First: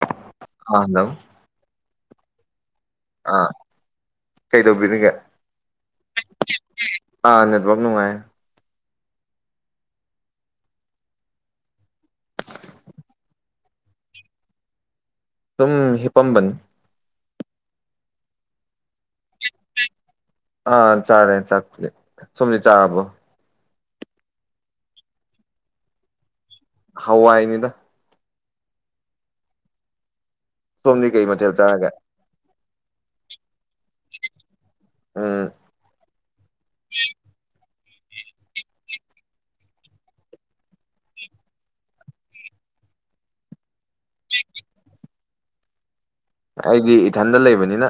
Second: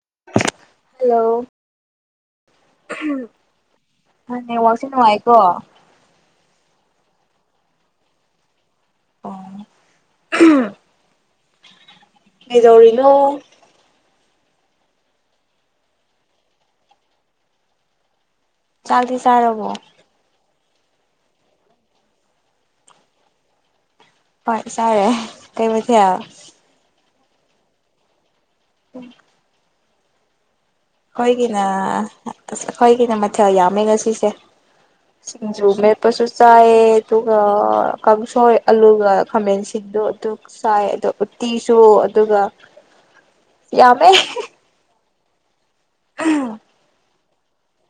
ꯑ ꯍꯜꯂꯣ ꯑꯥ ꯑꯥ ꯅꯦꯠꯋꯥꯔꯛꯁꯦ ꯀꯩꯗꯧꯕꯤꯔꯤꯒꯦ ꯅꯨꯡꯉꯥꯏꯀꯣ ꯑꯥ ꯅꯦꯠꯋꯥꯛ ꯅꯨꯡꯉꯥꯏ ꯑꯣ ꯀꯩꯗꯧꯔꯤꯅꯣ ꯇꯨꯝ ꯍꯤꯄꯝꯕꯅꯤ ꯆꯥꯛꯗꯤ ꯆꯥꯔꯕꯣ ꯑꯥ ꯆꯥꯔꯦ ꯆꯥꯛ ꯄꯨꯗ ꯁꯣꯝꯗꯤ ꯆꯥꯕꯕꯣ ꯍꯣꯏ ꯆꯔꯦ ꯀꯩ ꯃꯊꯦꯜ ꯍꯋꯥꯏꯅꯤꯗ ꯎꯝ ꯁꯣꯝꯗꯤ ꯀꯩ ꯑꯩꯈꯣꯏꯒꯤ ꯃꯊꯦꯜ ꯅ ꯆꯥꯔꯒꯦ ꯈꯣꯏꯒꯤꯅ ꯃꯊꯦꯜ ꯌꯥꯝꯃꯦ ꯉꯁꯤꯁꯦ ꯎꯝ ꯁꯤꯡꯖꯨ ꯃꯦꯠꯄꯁꯨ ꯆꯥꯏꯌꯦ ꯑꯗꯨꯒꯥ ꯀꯥꯡꯁꯣꯏ ꯑꯂꯨꯒ ꯈꯥꯃꯦꯟꯁꯤꯕꯗꯣ ꯑꯗꯨꯒ ꯆꯥꯏ ꯑꯗꯣ ꯎꯠꯇꯤꯁꯨ ꯑꯗꯨꯒ ꯌꯥꯝꯃꯦ ꯑꯩꯗꯤ ꯏꯊꯟꯗ ꯂꯩꯕꯅꯤꯅ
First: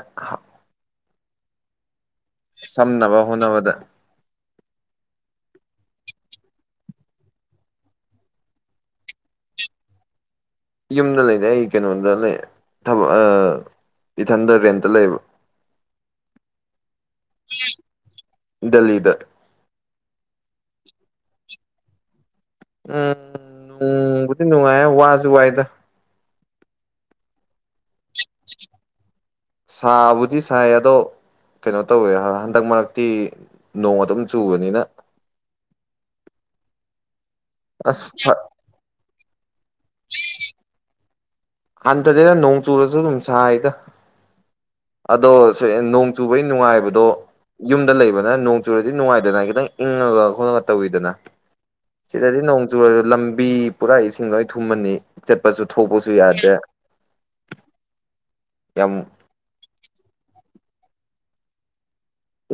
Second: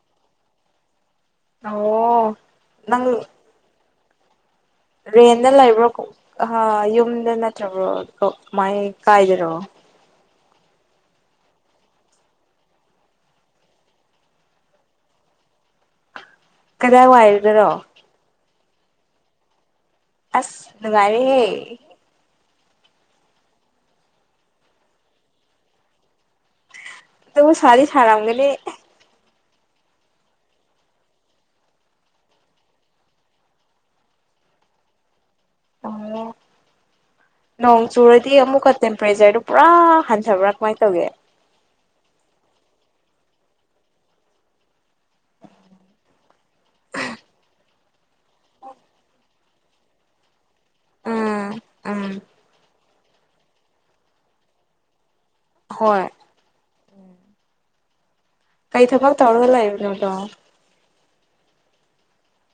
ꯑꯣ ꯅꯪ ꯁꯝꯅꯕ ꯍꯣꯠꯅꯕꯗ ꯔꯦꯟꯗ ꯂꯩꯕ꯭ꯔꯣ ꯌꯨꯝꯗ ꯅꯠꯇ꯭ꯔꯕ꯭ꯔꯣ ꯀꯥꯃꯥꯏꯏ ꯀꯥꯏꯗꯔꯣ ꯌꯨꯝꯗ ꯂꯩꯔ ꯑꯩ ꯀꯩꯅꯣꯗ ꯂꯩ ꯊꯕꯛ ꯏꯊꯟꯗ ꯔꯦꯟꯇ ꯂꯩꯌꯦꯕ ꯀꯗꯥꯏ ꯋꯥꯏꯗꯔꯣ ꯗꯦꯜꯂꯤꯗ ꯑꯁ ꯅꯨꯡꯉꯥꯏꯔꯦꯍꯦ ꯎꯝ ꯅꯨꯡꯕꯨꯗꯤ ꯅꯨꯡꯉꯥꯏ ꯋꯥꯁꯨ ꯋꯥꯏꯗ ꯇꯕꯨ ꯁꯥꯗꯤ ꯁꯥꯔꯝꯒꯅꯤ ꯁꯥꯕꯨꯗꯤ ꯁꯥꯏ ꯑꯗꯣ ꯀꯩꯅꯣ ꯇꯧꯋꯦ ꯍꯟꯗꯛ ꯃꯔꯛꯇꯤ ꯅꯣꯡ ꯑꯗꯨꯝ ꯆꯨꯕꯅꯤꯅ ꯑ ꯅꯤꯡ ꯑꯁ ꯆꯨꯨꯔꯗꯤ ꯑꯃꯨꯛ ꯇꯦꯝ ꯄꯔꯦꯖꯔ ꯄꯨꯔꯥ ꯍꯟꯊꯕ꯭ꯔꯥ ꯀꯃꯥꯏꯅ ꯇꯧꯒꯦ ꯍꯟꯊꯗꯦꯅ ꯅꯣꯡ ꯆꯨꯔꯁꯨ ꯑꯗꯨꯝ ꯁꯥꯏꯒ ꯑꯗꯣ ꯅꯣꯡ ꯆꯨꯕꯒꯤ ꯅꯨꯡꯉꯥꯏꯕꯗꯣ ꯌꯨꯝꯗ ꯂꯩꯕꯅ ꯣꯡ ꯆꯨꯔꯦꯗꯤ ꯅꯅꯨꯡꯉꯥꯏꯗꯅꯅꯥ ꯏꯒ ꯇꯧꯋꯤꯗꯅ ꯎꯝ ꯎꯝ ꯁꯤꯗꯗꯤ ꯅꯣꯡ ꯆꯨꯨꯔ ꯂꯝꯕꯤ ꯄꯨꯔꯥ ꯏꯁꯤꯡ ꯂꯣꯏ ꯊꯨꯝꯃꯅꯤ ꯆꯠꯄꯁꯨ ꯍꯣꯏ ꯊꯣꯛꯄꯁꯨ ꯌꯥꯗꯦ ꯆ ꯀꯩ ꯊ ꯐꯛ ꯇꯧꯒꯂꯑ ꯅꯣꯗꯣ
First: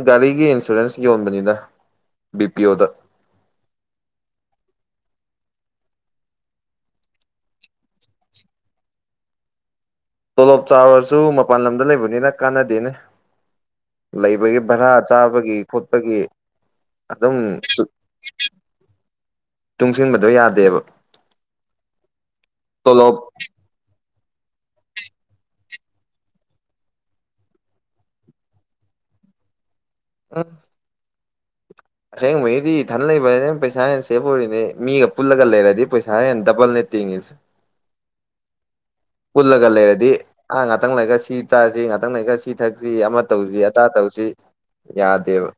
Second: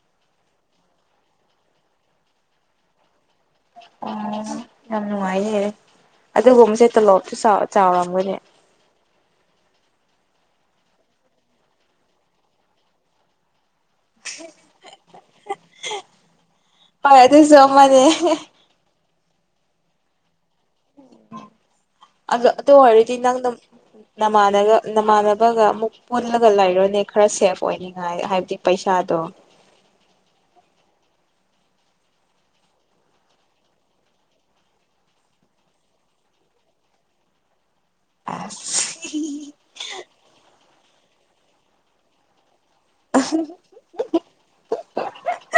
ꯒꯥꯔꯤꯒꯤ ꯏꯟꯁꯨꯔꯦꯟꯁ ꯌꯣꯟꯕꯅꯤꯅ ꯕꯤ ꯄꯤ ꯑꯣꯗ ꯑꯣ ꯌꯥꯝ ꯅꯨꯡꯉꯥꯏꯌꯦ ꯑꯗꯨꯒꯨꯝꯕꯁꯦ ꯇꯣꯂꯣꯞꯁꯨ ꯆꯥꯎꯔꯝꯒꯅꯦꯦ ꯇꯣꯂꯣꯞ ꯆꯥꯎꯔꯁꯨ ꯃꯄꯥꯟ ꯂꯝꯗ ꯂꯩꯕꯅꯤꯅ ꯀꯥꯟꯅꯗꯦꯅꯦ ꯂꯩꯕꯒꯤ ꯚꯔꯥ ꯆꯥꯕꯒꯤ ꯈꯣꯠꯄꯒꯤ ꯍꯣꯏ ꯑꯗꯨꯝ ꯑꯗꯨꯁꯨ ꯑꯃꯅꯦ ꯇꯨꯡꯁꯤꯟꯕꯗꯣ ꯌꯥꯗꯦ ꯑꯗ ꯑꯗꯨꯣ ꯇꯣꯂꯣꯞ ꯍꯔꯗꯤ ꯅꯪ ꯅ ꯅꯥꯟ ꯅꯃꯥꯟꯅꯕꯒ ꯑꯃꯨꯛ ꯄꯨꯜꯂꯒ ꯂꯩꯔꯣꯏꯅꯦ ꯈꯔ ꯁꯦꯐ ꯑꯣꯏꯅꯤꯉꯥꯏ ꯍꯥꯏꯕꯗꯤ ꯄꯩꯁꯥꯗꯣ ꯑ ꯑꯁꯦꯡꯕꯒꯤꯗꯤ ꯏꯊꯟ ꯂꯩꯕ ꯄꯩꯁꯥ ꯍꯦꯟꯅ ꯁꯦꯞ ꯑꯣꯏꯔꯤꯅꯦ ꯃꯤꯒ ꯄꯨꯜꯂꯒ ꯂꯩꯔꯗꯤ ꯄꯩꯁꯥ ꯍꯦꯟꯅ ꯗꯕꯜꯅꯦ ꯇꯤꯡꯉꯤꯁꯦ ꯑ ꯄꯨꯜꯂꯒ ꯂꯩꯔꯗꯤ ꯑꯥꯡ ꯉꯇꯪ ꯂꯩꯒ ꯁꯤꯤꯠ ꯆꯁꯤ ꯉꯥꯛꯪ ꯉ ꯀꯦ ꯁꯤꯤ ꯊꯛꯁꯤ ꯑꯃ ꯇꯧꯁꯤ ꯑꯗꯥ ꯇꯧꯁꯤ ꯌꯥꯗꯦꯕ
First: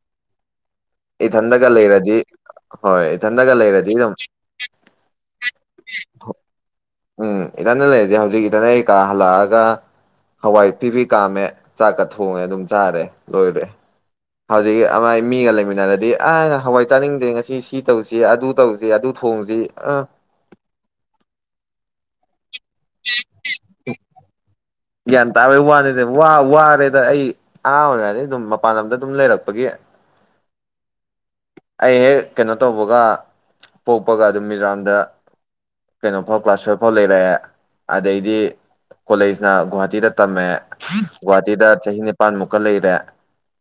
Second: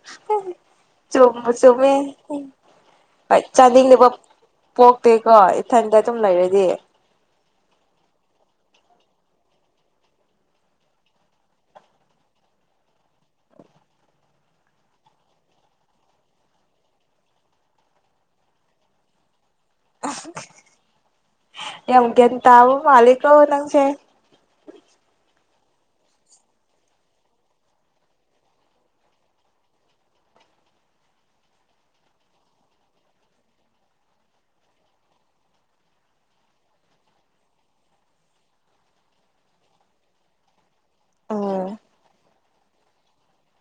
ꯍ ꯆꯨꯝꯃꯨ ꯏꯊꯟꯗꯒ ꯆꯨꯝꯃꯦ ꯂꯩꯔꯗꯤ ꯍꯣꯏ ꯏꯊꯟꯗꯒ ꯂꯩꯔꯗꯤ ꯆꯥꯅꯤꯡꯗꯕ ꯑꯗꯨꯝ ꯄꯣꯛꯇꯦꯀꯣ ꯏꯊꯟꯗ ꯑꯗꯨꯝ ꯂꯩꯔꯗꯤ ꯎꯝ ꯏꯊꯟꯗ ꯂꯩꯔꯗꯤ ꯍꯧꯖꯤꯛ ꯏꯇꯅꯩ ꯀꯥ ꯍꯜꯂꯛꯑꯒ ꯍꯋꯥꯏ ꯐꯤꯕꯤ ꯀꯥꯝꯃꯦ ꯆꯥꯛꯀ ꯊꯣꯡꯉꯦ ꯑꯗꯨꯝ ꯆꯥꯔꯦ ꯂꯣꯏꯔꯦ ꯍꯧꯖꯤꯛ ꯑꯃꯥꯏ ꯃꯤꯒ ꯂꯩꯃꯤꯟꯅꯔꯗꯤ ꯑ ꯍꯋꯥꯏ ꯆꯥꯅꯤꯡꯗꯦ ꯉꯁꯤ ꯁꯤ ꯇꯧꯁꯤ ꯑꯗꯨ ꯇꯧꯁꯤ ꯑꯗꯨ ꯊꯣꯡꯁꯤ ꯑ ꯌꯥꯝꯦꯝ ꯀ ꯇꯕ ꯃꯥꯂꯤꯀꯣ ꯅꯪꯁ ꯒ꯭ꯌꯥꯟ ꯇꯥꯕꯩ ꯋꯥꯅꯤ ꯋꯥꯔꯦꯗ ꯑꯩ ꯑꯍꯥ ꯑꯣꯏꯔꯅꯤ ꯑꯗꯨꯝ ꯃꯄꯥꯟ ꯂꯝꯗ ꯑꯗꯨꯝ ꯂꯩꯔꯛꯄꯒꯤ ꯑꯩ ꯍꯦꯛ ꯀꯩꯅꯣ ꯇꯧꯕꯒ ꯄꯣꯛꯄꯒ ꯑꯗꯨꯝ ꯃꯤꯖꯣꯔꯥꯝꯗ ꯀꯩꯅꯣꯐꯥꯎ ꯀ꯭ꯂꯥꯁ ꯇꯨꯌꯦꯞ ꯐꯥꯎ ꯂꯩꯔꯛꯑꯦ ꯑꯗꯩꯗꯤ ꯀꯣꯂꯦꯖꯅ ꯒꯨꯍꯥꯇꯤꯗ ꯇꯝꯃꯦꯦ ꯒꯨꯍꯥꯇꯤꯗ ꯎꯝ ꯆꯍꯤ ꯅꯤꯄꯥꯜꯃꯨꯛꯀ ꯂꯩꯔꯦ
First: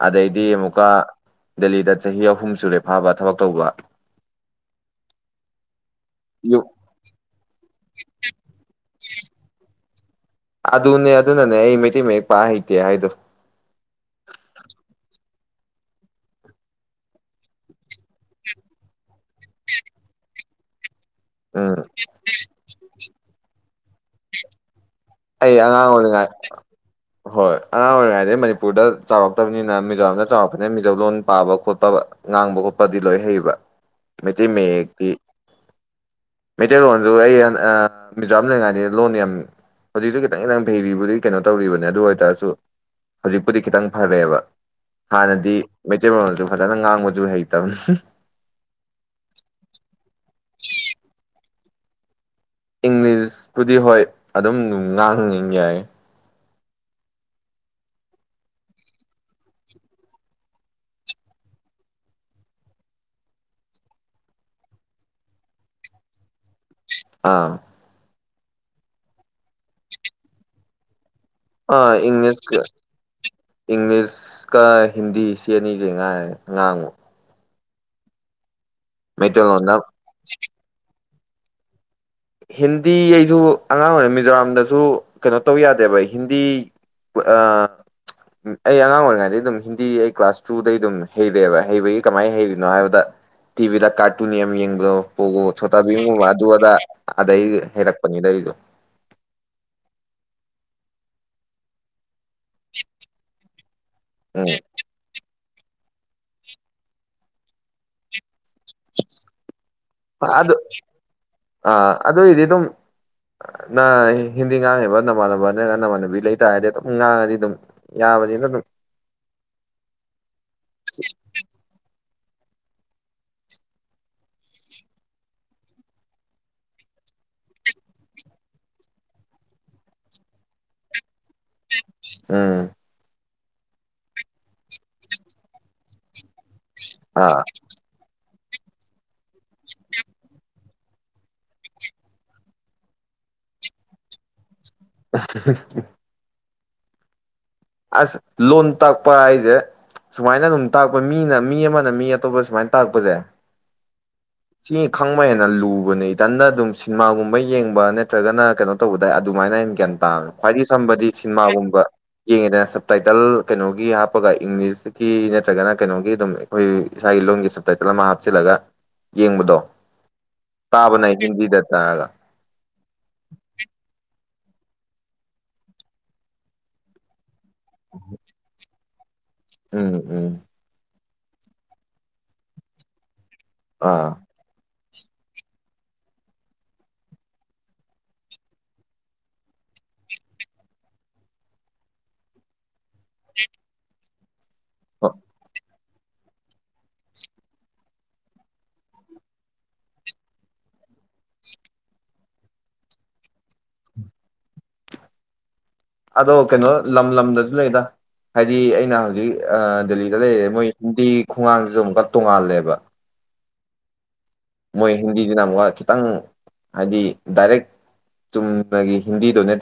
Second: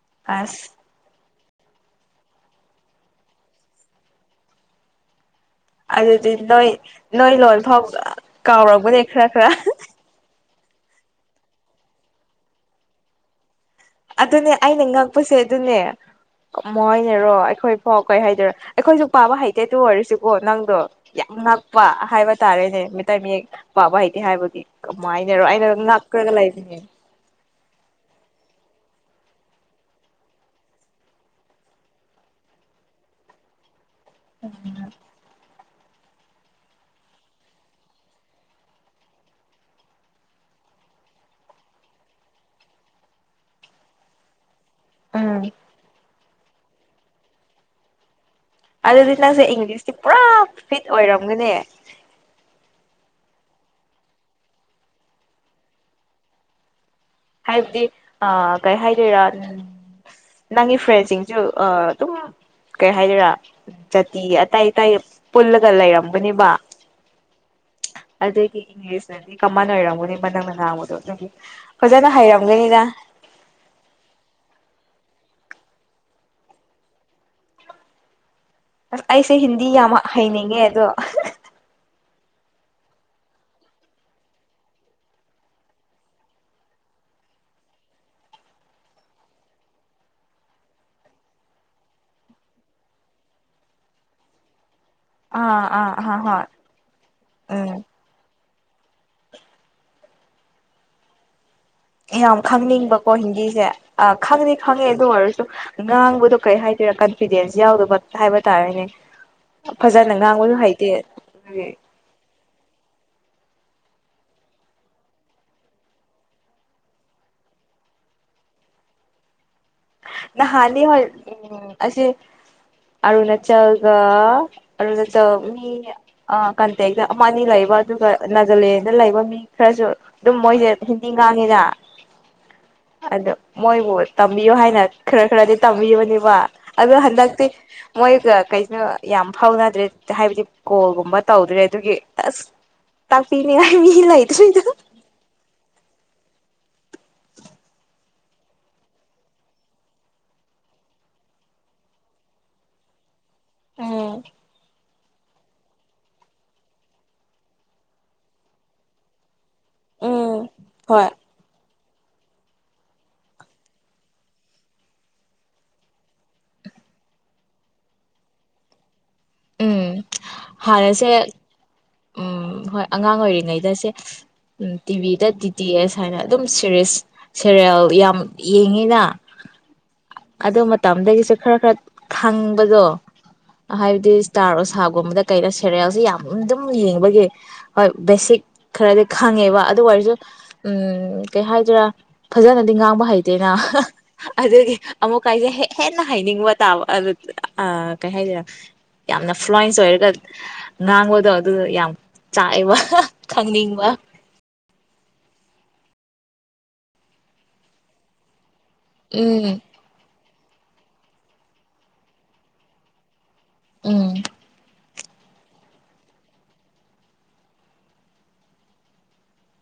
ꯑꯗꯩꯗꯤ ꯑꯁ ꯑꯃꯨꯀ ꯗꯂꯤꯗꯥ ꯆ ꯍ ꯑꯍꯨꯝꯁꯨꯨꯔꯦ ꯐꯥꯕ ꯊꯕꯛ ꯇꯧꯕ ꯑꯗꯨꯗꯤ ꯌꯨ ꯅꯣꯏ ꯅꯣꯏ ꯂꯣꯟ ꯐꯥꯎ ꯀꯥꯎꯔꯔꯕꯅꯦ ꯈꯔ ꯈꯔ ꯑꯗꯨꯅꯦ ꯑꯗꯨ ꯅꯅꯦ ꯑꯩ ꯃꯦꯇ ꯃꯦ ꯄ ꯍꯇ ꯍꯥꯏꯣ ꯑꯗꯨꯅꯦ ꯑꯩꯅ ꯉꯛꯄꯁꯦ ꯑꯗꯨꯅꯦ ꯃꯣꯏꯅꯔꯣ ꯑꯩꯈꯣꯏꯐꯥꯎ ꯀꯩ ꯍꯥꯏꯗꯣꯏꯔꯣ ꯑꯩꯈꯣꯏꯁꯨ ꯄꯥꯕ ꯍꯩꯇꯦ ꯇ ꯑꯣꯏꯔꯁꯤꯀꯣ ꯅꯪꯗꯣ ꯌꯥꯝ ꯎꯝ ꯉꯛꯄ ꯍꯥꯏꯕ ꯇꯥꯔꯦꯅꯦ ꯃꯤꯇꯩ ꯃꯌꯦꯛ ꯄꯕ ꯏꯗꯤ ꯍꯥꯏꯕꯗꯤ ꯀꯃꯥꯏꯅꯔꯣ ꯑꯩ ꯑꯩꯅ ꯑꯉꯥꯡ ꯑꯣꯏꯔꯤꯉꯥꯏ ꯅꯛꯈ꯭ꯔꯒ ꯂꯩꯔꯤꯅꯦ ꯍꯣꯏ ꯑꯉꯥꯡ ꯑꯣꯏꯔꯤꯉꯩꯗꯩ ꯃꯅꯤꯄꯨꯔꯗ ꯆꯥꯎꯔꯛꯇꯕꯅꯤꯅ ꯃꯤꯖꯣꯔꯥꯝꯗ ꯆꯥꯎꯔꯛꯄꯅꯤꯅ ꯃꯤꯖꯣꯝ ꯂꯣꯟ ꯄꯥꯕ ꯈꯣꯠꯄ ꯉꯥꯡꯕ ꯈꯣꯠꯄꯗꯤ ꯂꯣꯏ ꯍꯩꯕ ꯃ ꯃꯗꯤ ꯃꯩꯇꯩꯂꯣꯟꯁꯨ ꯑꯩ ꯃꯤꯖꯣꯔꯥꯝ ꯂꯩꯉꯥꯏꯅꯤ ꯂꯣꯟ ꯌꯥꯝꯃꯤ ꯍꯧꯖꯤꯛꯁꯨ ꯈꯤꯇꯪ ꯈꯤꯇꯪ ꯐꯩꯕꯨꯗꯤ ꯀꯩꯅꯣ ꯇꯧꯔꯤꯕꯅꯦ ꯑꯗꯨ ꯑꯣꯏꯇꯥꯔꯁꯨ ꯍꯧꯖꯤꯛꯄꯨꯗꯤ ꯈꯤꯇꯪ ꯐꯔꯛꯑꯦꯕ ꯍꯥ ꯎꯝ ꯅꯗꯤ ꯃꯦꯆꯦ ꯐ ꯅꯪ ꯉꯥꯡ ꯃꯨ ꯍꯩ ꯇꯕꯅꯤ ꯑꯗꯨꯗꯤ ꯅꯪꯁꯦ ꯏꯪꯂꯤꯁꯇꯤ ꯄꯨꯔꯥ ꯐꯤꯠ ꯑꯣꯏꯔꯝꯒꯅꯦ ꯏꯪꯂꯤꯁꯄꯨꯗꯤ ꯍꯣꯏ ꯑꯗꯨꯝ ꯉꯥꯡꯏ ꯌꯥꯏ ꯍꯥꯏꯕꯗꯤ ꯀꯩ ꯍꯥꯏꯗꯣꯏꯔꯥ ꯅꯪꯒꯤ ꯐ꯭ꯔꯦꯟꯁꯤꯡꯁꯨ ꯑꯗꯨꯝ ꯀꯩ ꯍꯥꯏꯗꯣꯏꯔꯥ ꯖꯥꯇꯤ ꯑꯇꯥꯏ ꯑꯇꯥꯏ ꯄꯨꯜꯂꯒ ꯂꯩꯔꯝꯒꯅꯦꯕ ꯑꯥ ꯑꯗꯒꯤ ꯏꯪꯂꯤꯁꯅꯗꯤ ꯀꯃꯟ ꯑꯣꯏꯔꯝꯝꯕꯅꯤ ꯃꯅ ꯃꯅꯥ ꯑꯃꯗꯣ ꯑꯗꯨꯗꯒꯤ ꯑꯥ ꯏꯪꯂꯤꯁ ꯀ ꯏꯪꯂꯤꯁ ꯀꯥꯏ ꯍꯤꯟꯗꯤ ꯆꯦ ꯑꯅꯤꯁꯦ ꯉꯥꯏꯔꯦ ꯉꯥꯡꯕꯨ ꯑꯁ ꯑꯩꯁꯦ ꯍꯤꯟꯗꯤ ꯃꯩꯇꯩꯂꯣꯟꯗ ꯌꯥꯝ ꯍꯩꯅꯤꯡꯉꯦ ꯑꯗꯣ ꯍꯤꯟꯗꯤ ꯑꯩꯁꯨ ꯑꯉꯥꯡ ꯑꯣꯏꯔꯤꯉꯩ ꯃꯤꯖꯣꯔꯥꯝꯗꯁꯨ ꯀꯩꯅꯣ ꯇꯧ ꯌꯥꯗꯦꯕ ꯍꯤꯟꯗꯤ ꯑꯩ ꯑꯉꯥꯡ ꯑꯣꯏꯔꯤꯉꯩꯗ ꯑꯗꯨꯝ ꯍꯤꯟꯗꯤ ꯑꯩ ꯀ꯭ꯂꯥꯁ ꯇꯨꯗꯩ ꯑꯗꯨꯝ ꯍꯩꯔꯛꯑꯦꯕ ꯍꯩꯕꯒꯤ ꯀꯃꯥꯏꯅ ꯍꯩꯔꯤꯅꯣ ꯍꯥꯏꯕꯗ ꯇꯤꯚꯤꯗ ꯀꯥꯔꯇꯨꯟ ꯌꯥꯝ ꯌꯦꯡꯕꯗꯣ ꯍꯣ ꯊꯣ ꯑꯥ ꯑꯥ ꯇꯕꯤ ꯑꯥ ꯃꯥ ꯍꯣꯏ ꯑꯗꯨ ꯋꯥꯗ ꯑꯗꯩ ꯎꯝ ꯍꯩꯔꯛꯄꯅꯤꯅ ꯂꯩꯒ ꯌꯥꯝ ꯈꯪꯅꯤꯡꯕꯀꯣ ꯍꯤꯟꯗꯤꯁꯦ ꯑ ꯎꯝ ꯈꯪꯅꯤ ꯈꯪꯦ ꯑꯗꯨ ꯑꯣꯏꯔ ꯉꯥꯡꯕꯗꯣ ꯀꯩ ꯍꯥꯏꯗꯣꯏꯔꯥ ꯀꯟꯐꯤꯗꯦꯟꯁ ꯌꯥꯎꯗꯕ ꯍꯥꯏꯕ ꯇꯥꯔꯦꯅꯦ ꯐꯖꯅ ꯑꯗꯨ ꯉꯥꯡꯕꯁꯨ ꯍꯩꯇꯦ ꯑꯗꯨꯒꯤ ꯑꯥ ꯑꯗꯨꯏꯗꯤ ꯑꯗꯨꯝ ꯅ ꯍꯤꯟꯗꯤ ꯉꯥꯡꯉꯤꯦꯕ ꯅꯃꯥꯟꯅꯕ ꯅꯠꯇ꯭ꯔꯒ ꯅꯃꯥꯟꯅꯕꯤ ꯂꯩꯇꯔꯗꯤ ꯑꯗꯨꯝ ꯉꯥꯡꯉꯗꯤ ꯑꯗꯨꯝ ꯌꯥꯕꯅꯤꯅ ꯑꯗꯨꯝ ꯅ ꯍꯥꯟ ꯍ ꯎꯝ ꯑꯁꯤꯁ ꯑꯔꯨꯅꯥꯆꯜꯒ ꯑꯔꯨꯅꯥꯆꯜ ꯃꯤ ꯀꯟꯇꯦꯛꯇ ꯑꯃ ꯑꯅꯤ ꯂꯩꯕ ꯑꯗꯨꯒ ꯅꯥꯒꯥꯂꯦꯟꯗ ꯂꯩꯕ ꯃꯤ ꯈꯔꯁꯨ ꯑꯗꯨꯝ ꯃꯣꯏꯁꯦ ꯅꯤꯡꯉꯗ ꯎꯝ ꯑꯗ ꯃꯣꯏꯕꯨ ꯇꯝꯕꯤꯌꯨ ꯍꯥꯏꯅ ꯈꯔ ꯈꯔꯗꯤ ꯇꯝꯕꯤꯕꯅꯦꯕ ꯑꯗꯨꯗ ꯑꯥ ꯍꯟꯗꯇ ꯃꯣꯏ ꯀꯩꯁꯨꯅ ꯌꯥꯝ ꯐꯥꯎꯅꯗ꯭ꯔꯦ ꯍꯥꯏꯕꯗꯤ ꯀꯣꯜꯒꯨꯝꯕ ꯇꯧꯗ꯭ꯔꯦ ꯑꯗꯨꯒꯤ ꯑꯁ ꯇꯥꯛꯄꯤꯅꯤꯡꯉꯥꯏ ꯃꯤ ꯂꯩꯇ꯭ꯔꯤꯗ [unintelligible] ꯑꯁ ꯂꯣꯟ ꯇꯥꯛꯄ ꯍꯥꯏꯁꯦ ꯁꯨꯃꯥꯏꯅ ꯑꯗꯨꯝ ꯇꯥꯛꯄ ꯃꯤꯅ ꯃꯤ ꯑꯃꯅ ꯃꯤ ꯑꯇꯣꯞꯄ ꯁꯨꯃꯥꯏꯅ ꯇꯥꯛꯄꯁꯦ ꯎꯝ ꯁꯤ ꯈꯪꯕ ꯍꯦꯅ ꯂꯨꯕꯅꯦ ꯏꯇꯟꯅ ꯑꯗꯨꯝ ꯁꯤꯅꯦꯃꯥꯒꯨꯝꯕ ꯌꯦꯡꯕ ꯅꯠꯇ꯭ꯔꯒꯅ ꯀꯩꯅꯣ ꯇꯧꯕꯗ ꯑꯗꯨꯃꯥꯏꯅ ꯍꯥꯏꯩꯅ ꯒ꯭ꯌꯥꯟ ꯇꯥꯡꯉꯦ ꯎꯝ ꯈ꯭ꯋꯥꯏꯗꯒꯤ ꯁꯝꯕꯗꯤ ꯍꯣꯏ ꯁꯤꯅꯦꯃꯥꯒꯨꯝꯕ ꯌꯦꯡꯉꯦꯗ ꯁꯞꯇꯥꯏꯇꯜ ꯀꯩꯅꯣꯒꯤ ꯍꯥꯞꯄꯒ ꯏꯪꯂꯤꯁꯀꯤ ꯅꯠꯇ꯭ꯔꯒꯅ ꯀꯩꯅꯣꯒꯤ ꯑꯗꯨꯝ ꯑꯩꯈꯣꯏ ꯏꯁꯥꯒꯤ ꯂꯣꯟꯒꯤ ꯁꯞꯇꯥꯏꯇꯜ ꯑꯃ ꯍꯥꯞꯆꯤꯜꯂꯒ ꯌꯦꯡꯕꯗꯣ ꯎꯝ ꯇꯥꯕꯅ ꯍꯥꯟꯅꯁꯦ ꯍꯤꯟꯗꯤꯗꯇ ꯎꯝ ꯍꯣꯏ ꯑꯉꯥꯡ ꯑꯣꯏꯔꯤꯉꯩꯗꯁꯦ ꯎꯝ ꯇꯤꯚꯤꯗ ꯗꯤ ꯇꯤ ꯑꯦꯁ ꯍꯥꯏꯅ ꯑꯗꯨꯝ ꯁꯦꯔꯤꯁ ꯁꯦꯔꯦꯜ ꯌꯥꯝ ꯌꯦꯡꯉꯤꯅ ꯎꯝ ꯎꯝ ꯑꯗꯣ ꯃꯝꯗꯗꯒꯤ ꯈꯔ ꯈꯔ ꯈꯪꯕꯗꯣ ꯑꯥ ꯍꯥꯏꯕꯗꯤ ꯏꯁꯇꯥꯔ ꯊꯥꯒꯨꯝꯕꯗ ꯀꯩꯅ ꯁꯦꯔꯦꯜꯁꯦ ꯌꯥꯝꯝ ꯌꯦꯡꯕꯒꯤ ꯍꯣꯏ ꯕꯦꯁꯤꯛ ꯈꯔꯗꯤ ꯈꯪꯉꯦꯕ ꯑꯗꯨ ꯑꯣꯏꯔꯁꯨ ꯎꯝ ꯀꯩ ꯍꯥꯏꯗꯔꯥ ꯐꯖꯅꯗꯤ ꯉꯥꯡꯕ ꯍꯩꯇꯦꯅ ꯑꯗꯨꯗꯒꯤ ꯑꯃꯨꯛ ꯀꯥꯏꯗꯦ ꯍꯦ ꯍꯦꯟꯅ ꯍꯥꯏꯅꯤꯡꯕ ꯇꯥꯕ ꯑꯗꯨ ꯀꯩ ꯍꯥꯏꯗꯔꯦ ꯌꯥꯝꯅ ꯐ꯭ꯂꯨꯋꯟꯁ ꯑꯣꯏꯔꯒ ꯉꯥꯡꯕꯗꯣ ꯑꯗꯨ ꯌꯥꯝ ꯆꯥꯏꯕ ꯈꯪꯅꯤꯡꯕ ꯑꯗꯣ ꯀꯩꯅꯣ ꯂꯝ ꯂꯝꯗꯁꯨ ꯂꯩꯗ ꯍꯥꯏ ꯗꯤ ꯑꯩꯅ ꯍꯧꯖꯤꯛ ꯎꯝ ꯗꯦꯜꯂꯤꯗ ꯂꯩ ꯃꯣꯏ ꯍꯤꯟꯗꯤꯒꯤ ꯈꯣꯡꯒꯥꯡꯁꯤꯗ ꯑꯃꯨꯛꯀ ꯇꯣꯡꯉꯥꯜꯂꯦꯕ ꯎꯝ ꯃꯣꯏ ꯍꯤꯟꯗꯤꯁꯤꯅ ꯑꯃꯨꯛꯀ ꯈꯤꯇꯪ ꯍꯥꯏꯗꯤ ꯗꯥꯏꯔꯦꯛ ꯆꯨꯝꯅꯒꯤ ꯍꯤꯟꯗꯤ ꯗꯣꯅꯦꯠ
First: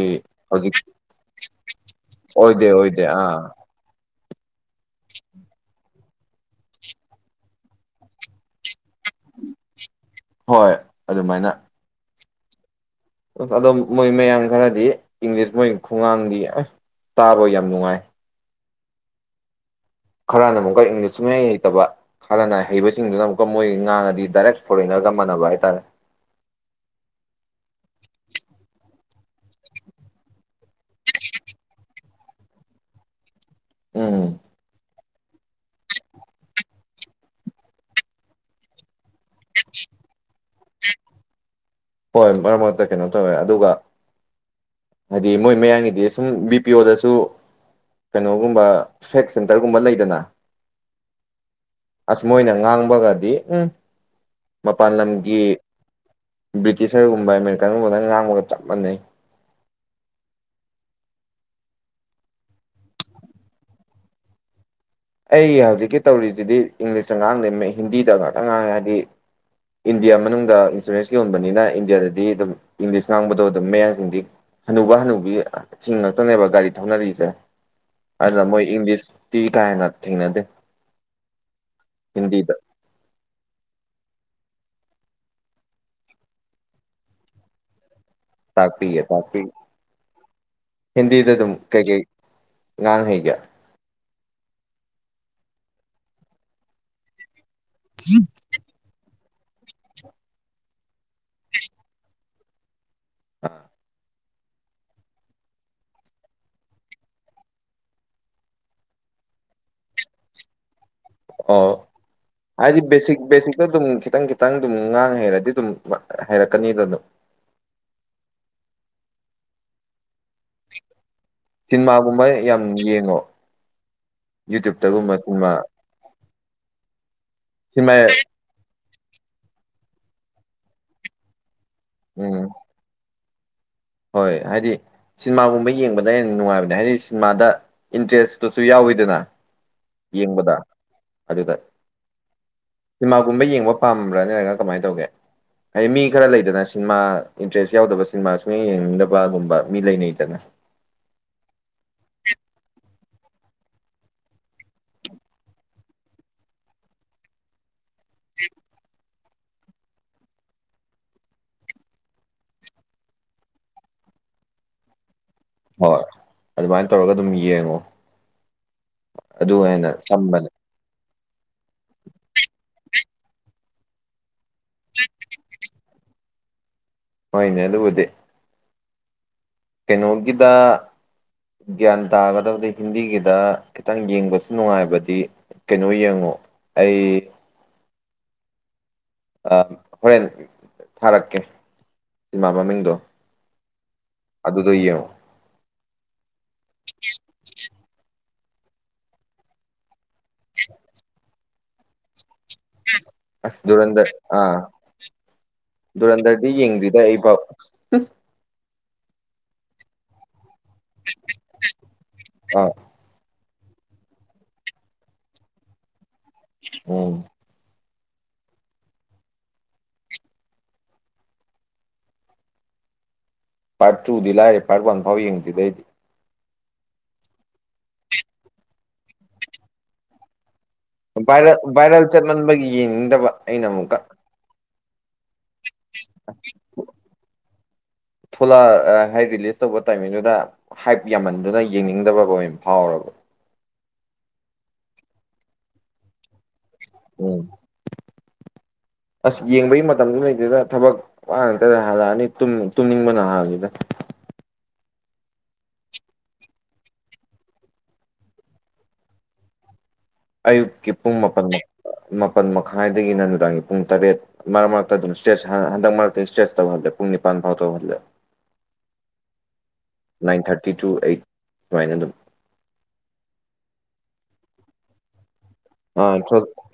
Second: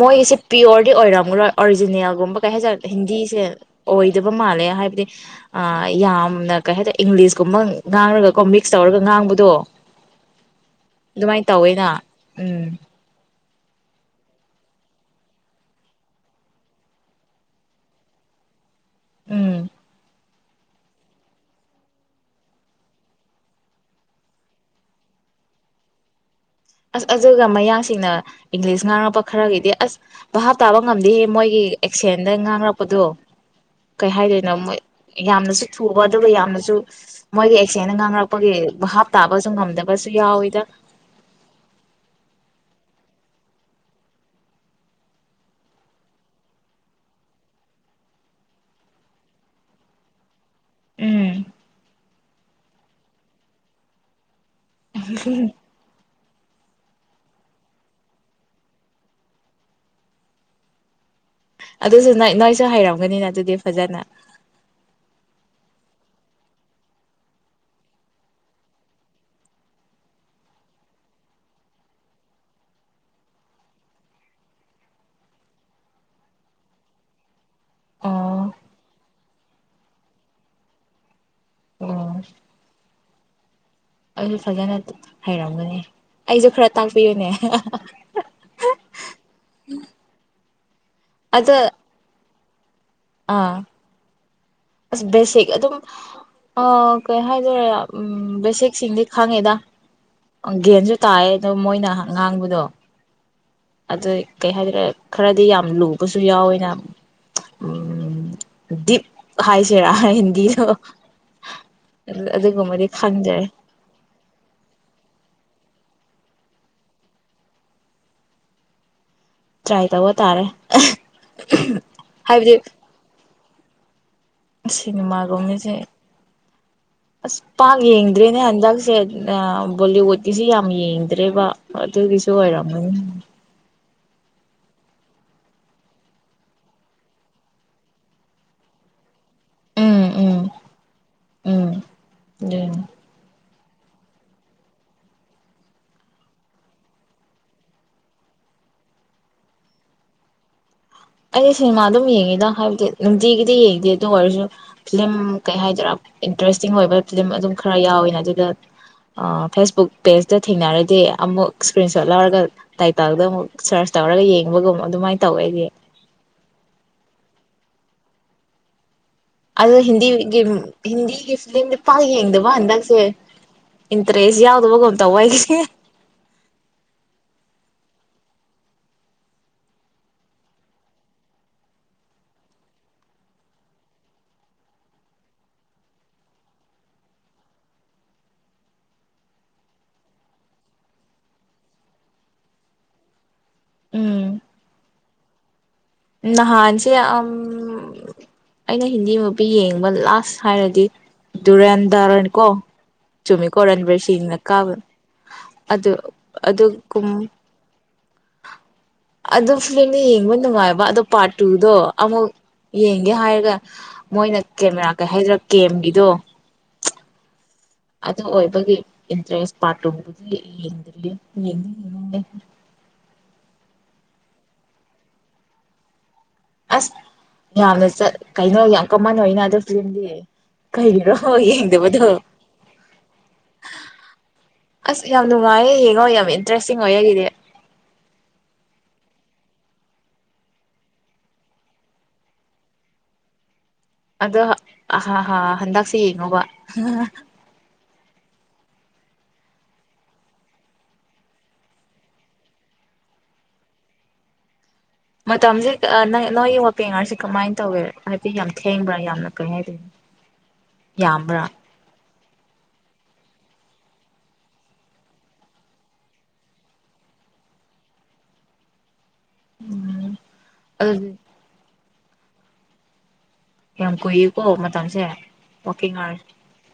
ꯃꯣꯏꯒꯤꯁꯦ ꯄꯤꯌꯣꯔꯗꯤ ꯑꯣꯏꯔꯝꯒꯔꯣꯏ ꯑꯣꯔꯤꯖꯤꯅꯦꯜꯒꯨꯝꯕ ꯀꯩ ꯑꯣꯏꯗꯦ ꯍꯥꯏꯖꯔꯦ ꯑꯣꯏꯗꯦ ꯍꯤꯟꯗꯤꯁꯦ ꯑꯥ ꯑꯣꯏ ꯑꯗꯨꯄꯥ ꯃꯥꯂꯦ ꯍꯥꯏꯕꯗꯤ ꯑ ꯌꯥꯝ ꯌꯥꯝꯅ ꯀꯩ ꯍꯥꯏꯇꯥꯔꯦ ꯏꯪꯂꯤꯁꯀꯨꯝꯕ ꯉꯥꯡꯔꯒꯀꯣ ꯃꯤꯛꯁ ꯇꯧꯔꯒ ꯉꯥꯡꯕꯗꯣ ꯍꯣꯏ ꯑꯗꯨꯃꯥꯏꯅ ꯎꯝ ꯑ ꯑꯗꯣ ꯃꯣꯏ ꯃꯌꯥꯝ ꯈꯔꯗꯤ ꯏꯪꯂꯤꯁ ꯃꯣꯏ ꯈꯨꯡꯒꯥꯡꯗꯤ ꯑꯁ ꯇꯥꯔꯣꯏ ꯌꯥꯝ ꯅꯨꯡꯉꯥꯏ ꯎꯝ ꯈꯔꯅ ꯑꯃꯨꯛꯀ ꯏꯪꯂꯤꯁ ꯃꯌꯥꯩ ꯍꯩꯇꯕ ꯍꯥꯟꯅꯅ ꯍꯩꯕꯁꯤꯡꯗꯨꯅ ꯑꯃꯨꯛꯀ ꯃꯣꯏ ꯉꯥꯡꯉꯗꯤ ꯗꯥꯏꯔꯦꯛ ꯐꯣꯔꯦꯟꯅꯔꯒ ꯃꯥꯟꯅꯕ ꯍꯥꯏꯇꯥꯔꯦ ꯑꯁ ꯑꯗꯨꯒ ꯃꯌꯥꯡꯁꯤꯡꯅ ꯏꯪꯂꯤꯁ ꯉꯥꯡꯔꯛꯄ ꯈꯔꯒꯤꯗꯤ ꯑꯁ ꯚꯥꯞ ꯇꯥꯕ ꯉꯝꯗꯦꯍꯦ ꯃꯣꯏꯒꯤ ꯑꯦꯛꯁꯦꯟꯗ ꯉꯥꯡꯔꯛꯄꯗꯣ ꯀꯩ ꯎꯝ ꯍꯥꯏꯗꯣꯏꯅꯣ ꯃꯣꯏ ꯌꯥꯝꯅꯁꯨ ꯊꯨꯕ ꯑꯗꯨꯒ ꯌꯥꯝꯅꯁꯨ ꯃꯣꯏꯒꯤ ꯑꯦꯛꯁꯦꯟꯗ ꯉꯥꯡꯔꯛꯄꯒꯤꯚꯞ ꯇꯥꯕꯁꯨ ꯉꯝꯗꯕꯁꯨ ꯌꯥꯎꯋꯤꯗ ꯍꯣꯏ ꯃꯔꯛ ꯃꯔꯛꯇ ꯀꯩꯅꯣ ꯇꯧꯋꯦ ꯑꯗꯨꯒ ꯍꯥꯏꯗꯤ ꯃꯣꯏ ꯃꯌꯥꯡꯒꯤꯗꯤ ꯁꯨꯝ ꯕꯤ ꯄꯤ ꯑꯣꯗꯁꯨ ꯀꯩꯅꯣꯒꯨꯝꯕ ꯐꯦꯛ ꯁꯦꯟꯇꯔꯒꯨꯝꯕ ꯂꯩꯗꯅ ꯎꯝ ꯑꯁ ꯃꯣꯏꯅ ꯉꯥꯡꯕꯒꯗꯤ ꯎꯝ ꯃꯄꯥꯟ ꯂꯝꯒꯤꯕꯤ ꯤꯁꯔꯒꯨꯝꯕ ꯑꯃꯦꯔꯤꯀꯟꯒꯨꯝꯕꯗꯪ ꯉꯥꯡꯕꯒ ꯆꯞ ꯃꯥꯟꯅꯩ ꯑꯗꯨꯁꯨ ꯅ ꯅꯣꯏꯁꯨ ꯍꯩꯔꯝꯒꯅꯤꯅ ꯑꯗꯨꯗꯤ ꯐꯖꯅ ꯑꯩ ꯍꯧꯖꯤꯛꯀꯤ ꯇꯧꯔꯤꯁꯤꯗꯤ ꯏꯪꯂꯤꯁꯇ ꯉꯥꯡꯗꯦ ꯍꯤꯟꯗꯤꯗ ꯉꯥꯛꯇ ꯉꯥꯡꯉꯦ ꯍꯥꯏꯗꯤ ꯏꯟꯗꯤꯌꯥ ꯃꯅꯨꯡꯗ ꯏꯟꯁꯨꯔꯦꯟꯁ ꯌꯣꯟꯕꯅꯤꯅ ꯏꯟꯗꯤꯌꯥꯗꯗꯤ ꯑꯗꯨꯝ ꯏꯪꯂꯤꯁ ꯉꯥꯡꯕꯗꯣ ꯑꯗꯨꯝ ꯃꯌꯥꯡꯁꯤꯡꯗꯤ ꯍꯅꯨꯕ ꯍꯅꯨꯕꯤꯁꯤꯡꯤꯡ ꯉꯥꯛꯇꯅꯦꯕ ꯒꯥꯔꯤ ꯊꯧꯅꯔꯤꯁꯦ ꯑꯗꯨꯅ ꯑꯣ ꯃꯣꯏ ꯏꯪꯂꯤꯁꯇꯤ ꯀꯥꯏ ꯍꯦꯅ ꯊꯦꯡꯅꯗ ꯍꯤꯟꯗꯤꯗ ꯑꯗꯨ ꯐꯖꯅ ꯍꯩꯔꯝꯒꯅꯤ ꯑꯩꯁꯨ ꯈꯔ ꯇꯥꯛꯄꯤꯌꯨꯅꯦ ꯇꯥꯛꯄꯤꯌꯦ ꯇꯥꯛꯄꯤ ꯍꯤꯟꯗꯤꯗ ꯑꯗꯨꯝ ꯑꯗ ꯀꯩꯀꯩ ꯉꯥꯡ ꯍꯩ ꯀ ꯑ ꯕꯦꯁꯤꯛ ꯑꯗꯨꯝ ꯀꯩ ꯍꯥꯏ ꯎꯝ ꯦꯁ ꯁꯤ ꯈꯪꯉꯦꯗ ꯒꯦꯟꯁꯨ ꯇꯥꯏꯌꯦ ꯑꯗꯣ ꯃꯣꯏꯅ ꯉꯥꯡꯕꯗꯣ ꯑꯥ ꯑ ꯀꯩ ꯍꯥꯏꯗꯔꯦ ꯈꯔꯗꯤ ꯌꯥꯝ ꯂꯨꯕꯁꯨ ꯌꯥꯎꯋꯦꯅ ꯗꯤꯞ ꯍꯥꯏꯥꯏꯁꯤꯦꯔ ꯍꯗꯤꯣ ꯑꯣ ꯍꯥꯏꯗꯤ ꯕꯦꯁꯤꯛ ꯈꯪꯗ꯭ꯔꯦ ꯕꯦꯁꯤꯛꯇꯣ ꯑꯗꯨꯝ ꯈꯤꯇꯪ ꯈꯤꯇꯪ ꯑꯗꯨꯝ ꯉꯥꯡꯍꯦꯔꯗꯤ ꯑꯗꯨꯝ ꯍꯥꯏꯔꯛꯀꯅꯤꯗꯅ ꯆꯥꯏ ꯇꯧꯕ ꯇꯥꯔꯦ ꯁꯤꯃꯥꯒꯨꯝꯕ ꯌꯥꯝ ꯌꯦꯡꯉꯣ ꯌꯨꯇ꯭ꯌꯨꯕꯇꯒꯨꯝꯕ ꯁꯤꯟꯃꯥ ꯁꯤꯅꯦꯃꯥꯒꯨꯝꯃꯤꯁꯦ ꯑꯁ ꯄꯥꯛ ꯁꯤꯟꯃꯥ ꯌꯦꯡꯗ꯭ꯔꯦꯅꯦ ꯍꯟꯗꯛꯁꯦ ꯕꯣꯂꯤ ꯇꯤꯁꯤ ꯌꯥꯝ ꯌꯦꯡꯗ꯭ꯔꯦꯕ ꯑ ꯑꯗꯨ ꯄꯁꯨ ꯎꯝ ꯑꯣꯏꯔꯅꯤ ꯍꯣꯏ ꯍꯥꯏꯗꯤ ꯁꯤꯅꯦꯃꯥꯒꯨꯝꯕ ꯌꯦꯡꯕꯗ ꯍꯦꯟꯅ ꯅꯨꯡꯉꯥꯏꯕꯅꯦ ꯍꯥꯏꯗꯤ ꯁꯤꯅꯦꯃꯥꯗ ꯏꯟꯇꯔꯦꯁꯇꯨꯁꯨ ꯌꯥꯎꯋꯤꯗꯅ ꯎꯝ ꯎꯝ ꯌꯦꯡꯕꯗ ꯑꯗꯨꯗ ꯎꯝ ꯑꯗꯨꯅꯤ ꯁꯤꯃꯥꯒꯨꯝꯕ ꯌꯦꯡꯕ ꯄꯥꯝꯕ꯭ꯔꯥꯅꯦꯔꯒ ꯀꯃꯥꯏꯅ ꯇꯧꯒꯦ ꯍꯥꯏꯗꯤ ꯃꯤ ꯈꯔ ꯂꯩꯗꯅ ꯁꯤꯅꯦꯃꯥ ꯏꯟꯇꯔꯦꯁ ꯌꯥꯎꯗꯕ ꯁꯤꯅꯦꯃꯥ ꯁꯨꯡ ꯌꯦꯡꯅꯤꯡꯗꯕꯒꯨꯝꯕ ꯃꯤ ꯂꯩꯅꯩꯗꯅ ꯑꯩꯗꯤ ꯁꯤꯅꯦꯃꯥ ꯑꯗꯨꯝ ꯌꯦꯡꯉꯤꯗ ꯍꯥꯏꯕꯗꯤ ꯅꯨꯡꯇꯤꯒꯤꯗꯤ ꯌꯦꯡꯗꯦ ꯑꯗꯨ ꯑꯣꯏꯔꯁꯨ ꯐꯤꯂꯝ ꯀꯩ ꯍꯥꯏꯗꯔꯥ ꯏꯟꯇꯔꯦꯁꯇꯤꯡ ꯑꯣꯏꯕ ꯐꯤꯂꯝ ꯑꯗꯨꯝ ꯈꯔ ꯌꯥꯎꯋꯤꯅꯦ ꯑꯗꯨꯗ ꯐꯦꯁꯕꯨꯛ ꯄꯦꯖꯇ ꯊꯦꯡꯅꯔꯗꯤ ꯑꯃꯨꯛ ꯏꯁꯀ꯭ꯔꯤꯟ ꯁꯣꯠ ꯂꯧꯔꯒ ꯇꯥꯏꯇꯜꯗ ꯑꯃꯨꯛ ꯁꯔꯁ ꯇꯧꯔꯒ ꯌꯦꯡꯕꯒꯨꯝ ꯑꯗꯨꯃꯥꯏꯅ ꯇꯧꯋꯦ ꯑꯩꯗꯤ ꯍꯣꯏ ꯑꯗꯨꯃꯥꯏꯅ ꯇꯧꯔꯒ ꯑꯗꯨꯝ ꯌꯦꯡꯉꯣ ꯑꯗꯨ ꯑꯗꯨꯗ ꯍꯦꯟꯅ ꯍꯤꯟꯗꯤꯤ ꯒꯤ ꯆꯝꯕꯅꯦ ꯍꯤꯟ ꯑꯩꯒꯤ ꯐꯤꯂꯝꯁ ꯄꯥꯛ ꯌꯦꯡꯗꯕ ꯍꯟꯗꯛꯁꯦ ꯏꯟꯇꯔꯦꯁ ꯌꯥꯎꯗꯕꯒꯨꯝ ꯇꯧꯕ ꯍꯥꯏꯒꯤꯁꯦ ꯍꯣꯏꯅꯦ ꯂꯕꯨꯗꯦ ꯀꯩꯅꯣꯒꯤꯗ ꯒ꯭ꯌꯥꯟ ꯇꯥꯒꯗꯕꯗꯤ ꯍꯤꯟꯗꯤꯒꯤꯗ ꯈꯤꯇꯪ ꯌꯦꯡꯕꯁꯨ ꯅꯨꯡꯉꯥꯏꯕꯗꯤ ꯀꯩꯅꯣ ꯌꯦꯡꯉꯣ ꯑꯩ ꯍꯣꯔꯦꯟ ꯊꯥꯔꯛꯀꯦ ꯏꯃꯥ ꯃꯃꯤꯡꯗꯣ ꯎꯝ ꯑꯗꯨꯗ ꯌꯦ ꯅꯍꯥꯟꯁꯦ ꯑ ꯑꯩꯅ ꯍꯤꯟꯗꯤ ꯃꯄꯤ ꯌꯦꯡꯕ ꯂꯥꯁ ꯍꯥꯏꯔꯗꯤ ꯗꯨꯔꯦꯟꯗꯔꯅꯤꯀꯣ ꯑ ꯆꯨꯝꯃꯤꯀꯣ ꯔꯟꯕꯤꯔ ꯗꯨꯨꯔꯟꯗꯔ ꯁꯤꯡꯅ ꯑꯥ ꯀꯥꯕ ꯑꯗꯨ ꯗꯨꯨꯔꯟꯗꯔꯗꯤ ꯌꯦꯡꯗ꯭ꯗ ꯑꯗꯨꯒꯨꯝ ꯑꯩꯐꯥꯎ ꯎꯝ ꯑꯗꯨ ꯐꯤꯜꯂꯤ ꯌꯦꯉꯣꯟ ꯅ ꯃꯥ ꯑꯗꯣ ꯄꯥꯔꯠ ꯇꯨꯗꯣ ꯑꯃꯨꯛ ꯑꯥ ꯌꯦꯡꯒꯦ ꯍꯥꯏꯔꯒ ꯃꯣꯏꯅ ꯀꯦꯃꯦꯔꯥ ꯀꯩ ꯍꯥꯏꯗ꯭ꯔꯥ ꯀꯦꯝꯒꯤꯗꯣ ꯎꯝ ꯑꯗꯨ ꯑꯣꯏꯕꯒꯤ ꯏꯟꯇ꯭ꯔꯦꯁ ꯄꯥꯔꯠꯇꯨ [inaudible] ꯄꯥꯔꯠ ꯇꯨꯗꯤ ꯂꯥꯏꯔꯦ ꯄꯥꯔꯠ ꯋꯥꯟ ꯐꯥꯎ ꯌꯦꯡꯗ꯭ꯔꯤꯗ ꯑꯩꯗꯤ ꯑꯁ ꯌꯥꯝꯅ ꯆꯠ ꯀꯩꯅꯣ ꯌꯥꯝ ꯀꯃꯟ ꯑꯣꯏꯅ ꯑꯗꯨ ꯐꯤꯂꯝꯗꯤ ꯀꯩꯒꯤꯔꯣ ꯚꯥꯏꯔ ꯚꯥꯏꯔꯦꯜ ꯌꯦꯡꯗꯕꯗꯣ ꯆꯠꯃꯟꯕꯒꯤ ꯌꯦꯡꯅꯤꯡꯗꯕ ꯑꯩꯅ ꯑꯃꯨꯛꯀ ꯑꯁ ꯌꯥꯝꯅꯅꯨꯡ ꯃꯥꯌꯦ ꯍꯦ ꯍꯣꯏ ꯌꯥꯝ ꯏꯟꯇ꯭ꯔꯦꯁꯇꯤꯡ ꯑꯣꯏ ꯑꯩꯒꯤꯗꯤ ꯊꯣꯛꯂꯛ ꯍꯥꯏ ꯔꯤꯂꯤꯁ ꯇꯧꯕ ꯇꯥꯏꯃꯤꯡꯗꯨꯗ ꯍꯥꯏꯞ ꯌꯥꯝꯃꯟꯗꯨꯅ ꯌꯦꯡꯅꯤꯡꯗꯕ ꯑꯣꯏꯅ ꯐꯥꯎꯔꯕ ꯑꯗꯣ ꯍꯥ ꯍꯥ ꯍꯟꯗꯛꯁꯦ ꯌꯦꯡꯉꯨꯕ [unintelligible] ꯎꯝ ꯑꯁ ꯌꯦꯡꯕꯒꯤ ꯃꯇꯝꯗꯨ ꯂꯩꯗꯦꯗ ꯊꯕꯛ ꯋꯥ ꯉꯇꯗ ꯍꯜꯂꯛꯑꯅꯤ ꯇꯨꯝꯅꯤꯡꯕꯅ ꯍꯜꯦꯗ ꯃꯇꯝꯁꯦ ꯑꯥ ꯅꯪ ꯅꯣꯏꯒꯤ ꯋꯥꯀꯤꯡ ꯑꯋꯥꯔꯁꯤ ꯀꯃꯥꯏꯅ ꯇꯧꯋꯦ ꯍꯥꯏꯗꯤ ꯌꯥꯝ ꯊꯦꯡꯕ꯭ꯔꯥ ꯌꯥꯝꯅ ꯐꯩ ꯍꯥꯏꯗꯣꯏꯅꯦ ꯑꯌꯨꯛꯀꯤ ꯄꯨꯡ ꯃꯥꯄꯜ ꯃꯥꯄꯜ ꯃꯈꯥꯏꯗꯒꯤꯅ ꯅꯨꯡꯗꯥꯡꯒꯤ ꯄꯨꯡ ꯇꯔꯦꯠ ꯃꯔꯛ ꯃꯔꯛꯇ ꯑꯗꯨꯝ ꯁꯇ꯭ꯔꯦꯆ ꯍꯟꯗꯛ ꯃꯔꯛꯇꯒꯤ ꯁꯇ꯭ꯔꯦꯆ ꯇꯧꯍꯜꯂꯦ ꯄꯨꯡ ꯅꯤꯄꯥꯟ ꯐꯥꯎ ꯇꯧꯍꯜꯂꯦ ꯅꯥꯏꯟ ꯊꯥꯔꯇꯤ ꯇꯨ ꯑꯗꯨꯗꯤ ꯑꯩꯠ ꯁꯨꯃꯥꯏꯅ ꯑꯗꯨꯝ ꯌꯥꯝ ꯀꯨꯏꯌꯦꯀꯣ ꯃꯇꯝꯁꯦ ꯑꯣ ꯀꯦ ꯉꯥꯏꯔ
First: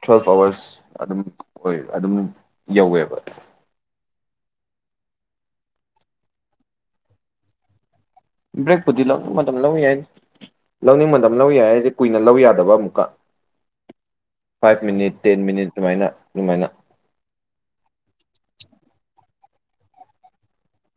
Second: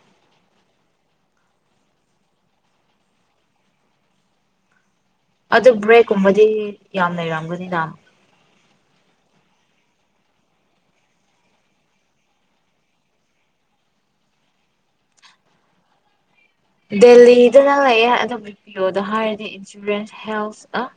ꯇ꯭ꯋꯦꯜꯐ ꯑꯥꯋꯥꯔꯁ ꯑꯗꯨꯝ ꯑꯣꯏ ꯑꯗꯨꯝ ꯌꯧꯋꯦꯕ ꯑꯗꯨ ꯕ꯭ꯔꯦꯛꯀꯨꯝꯕꯗꯤ ꯌꯥꯝ ꯂꯩꯔꯝꯒꯅꯤꯅ ꯕ꯭ꯔꯦꯛꯄꯨꯗꯤ ꯂꯧꯅꯤꯡ ꯃꯇꯝ ꯂꯧ ꯌꯥꯏ ꯂꯧꯅꯤꯡꯕ ꯃꯇꯝ ꯂꯧ ꯌꯥꯏ ꯍꯥꯏꯁꯦ ꯀꯨꯏꯅ ꯂꯧ ꯌꯥꯗꯕ ꯑꯃꯨꯛꯀ ꯐꯥꯏꯚ ꯃꯤꯅꯤꯠ ꯇꯦꯟ ꯃꯤꯅꯤꯠ ꯁꯨꯃꯥꯏꯅ ꯑꯗꯨꯃꯥꯏꯅ ꯗꯜꯂꯤ ꯏꯅꯌ ꯍꯥꯏ ꯏꯟꯁꯨꯔꯦꯟꯁ ꯍꯦꯜꯁ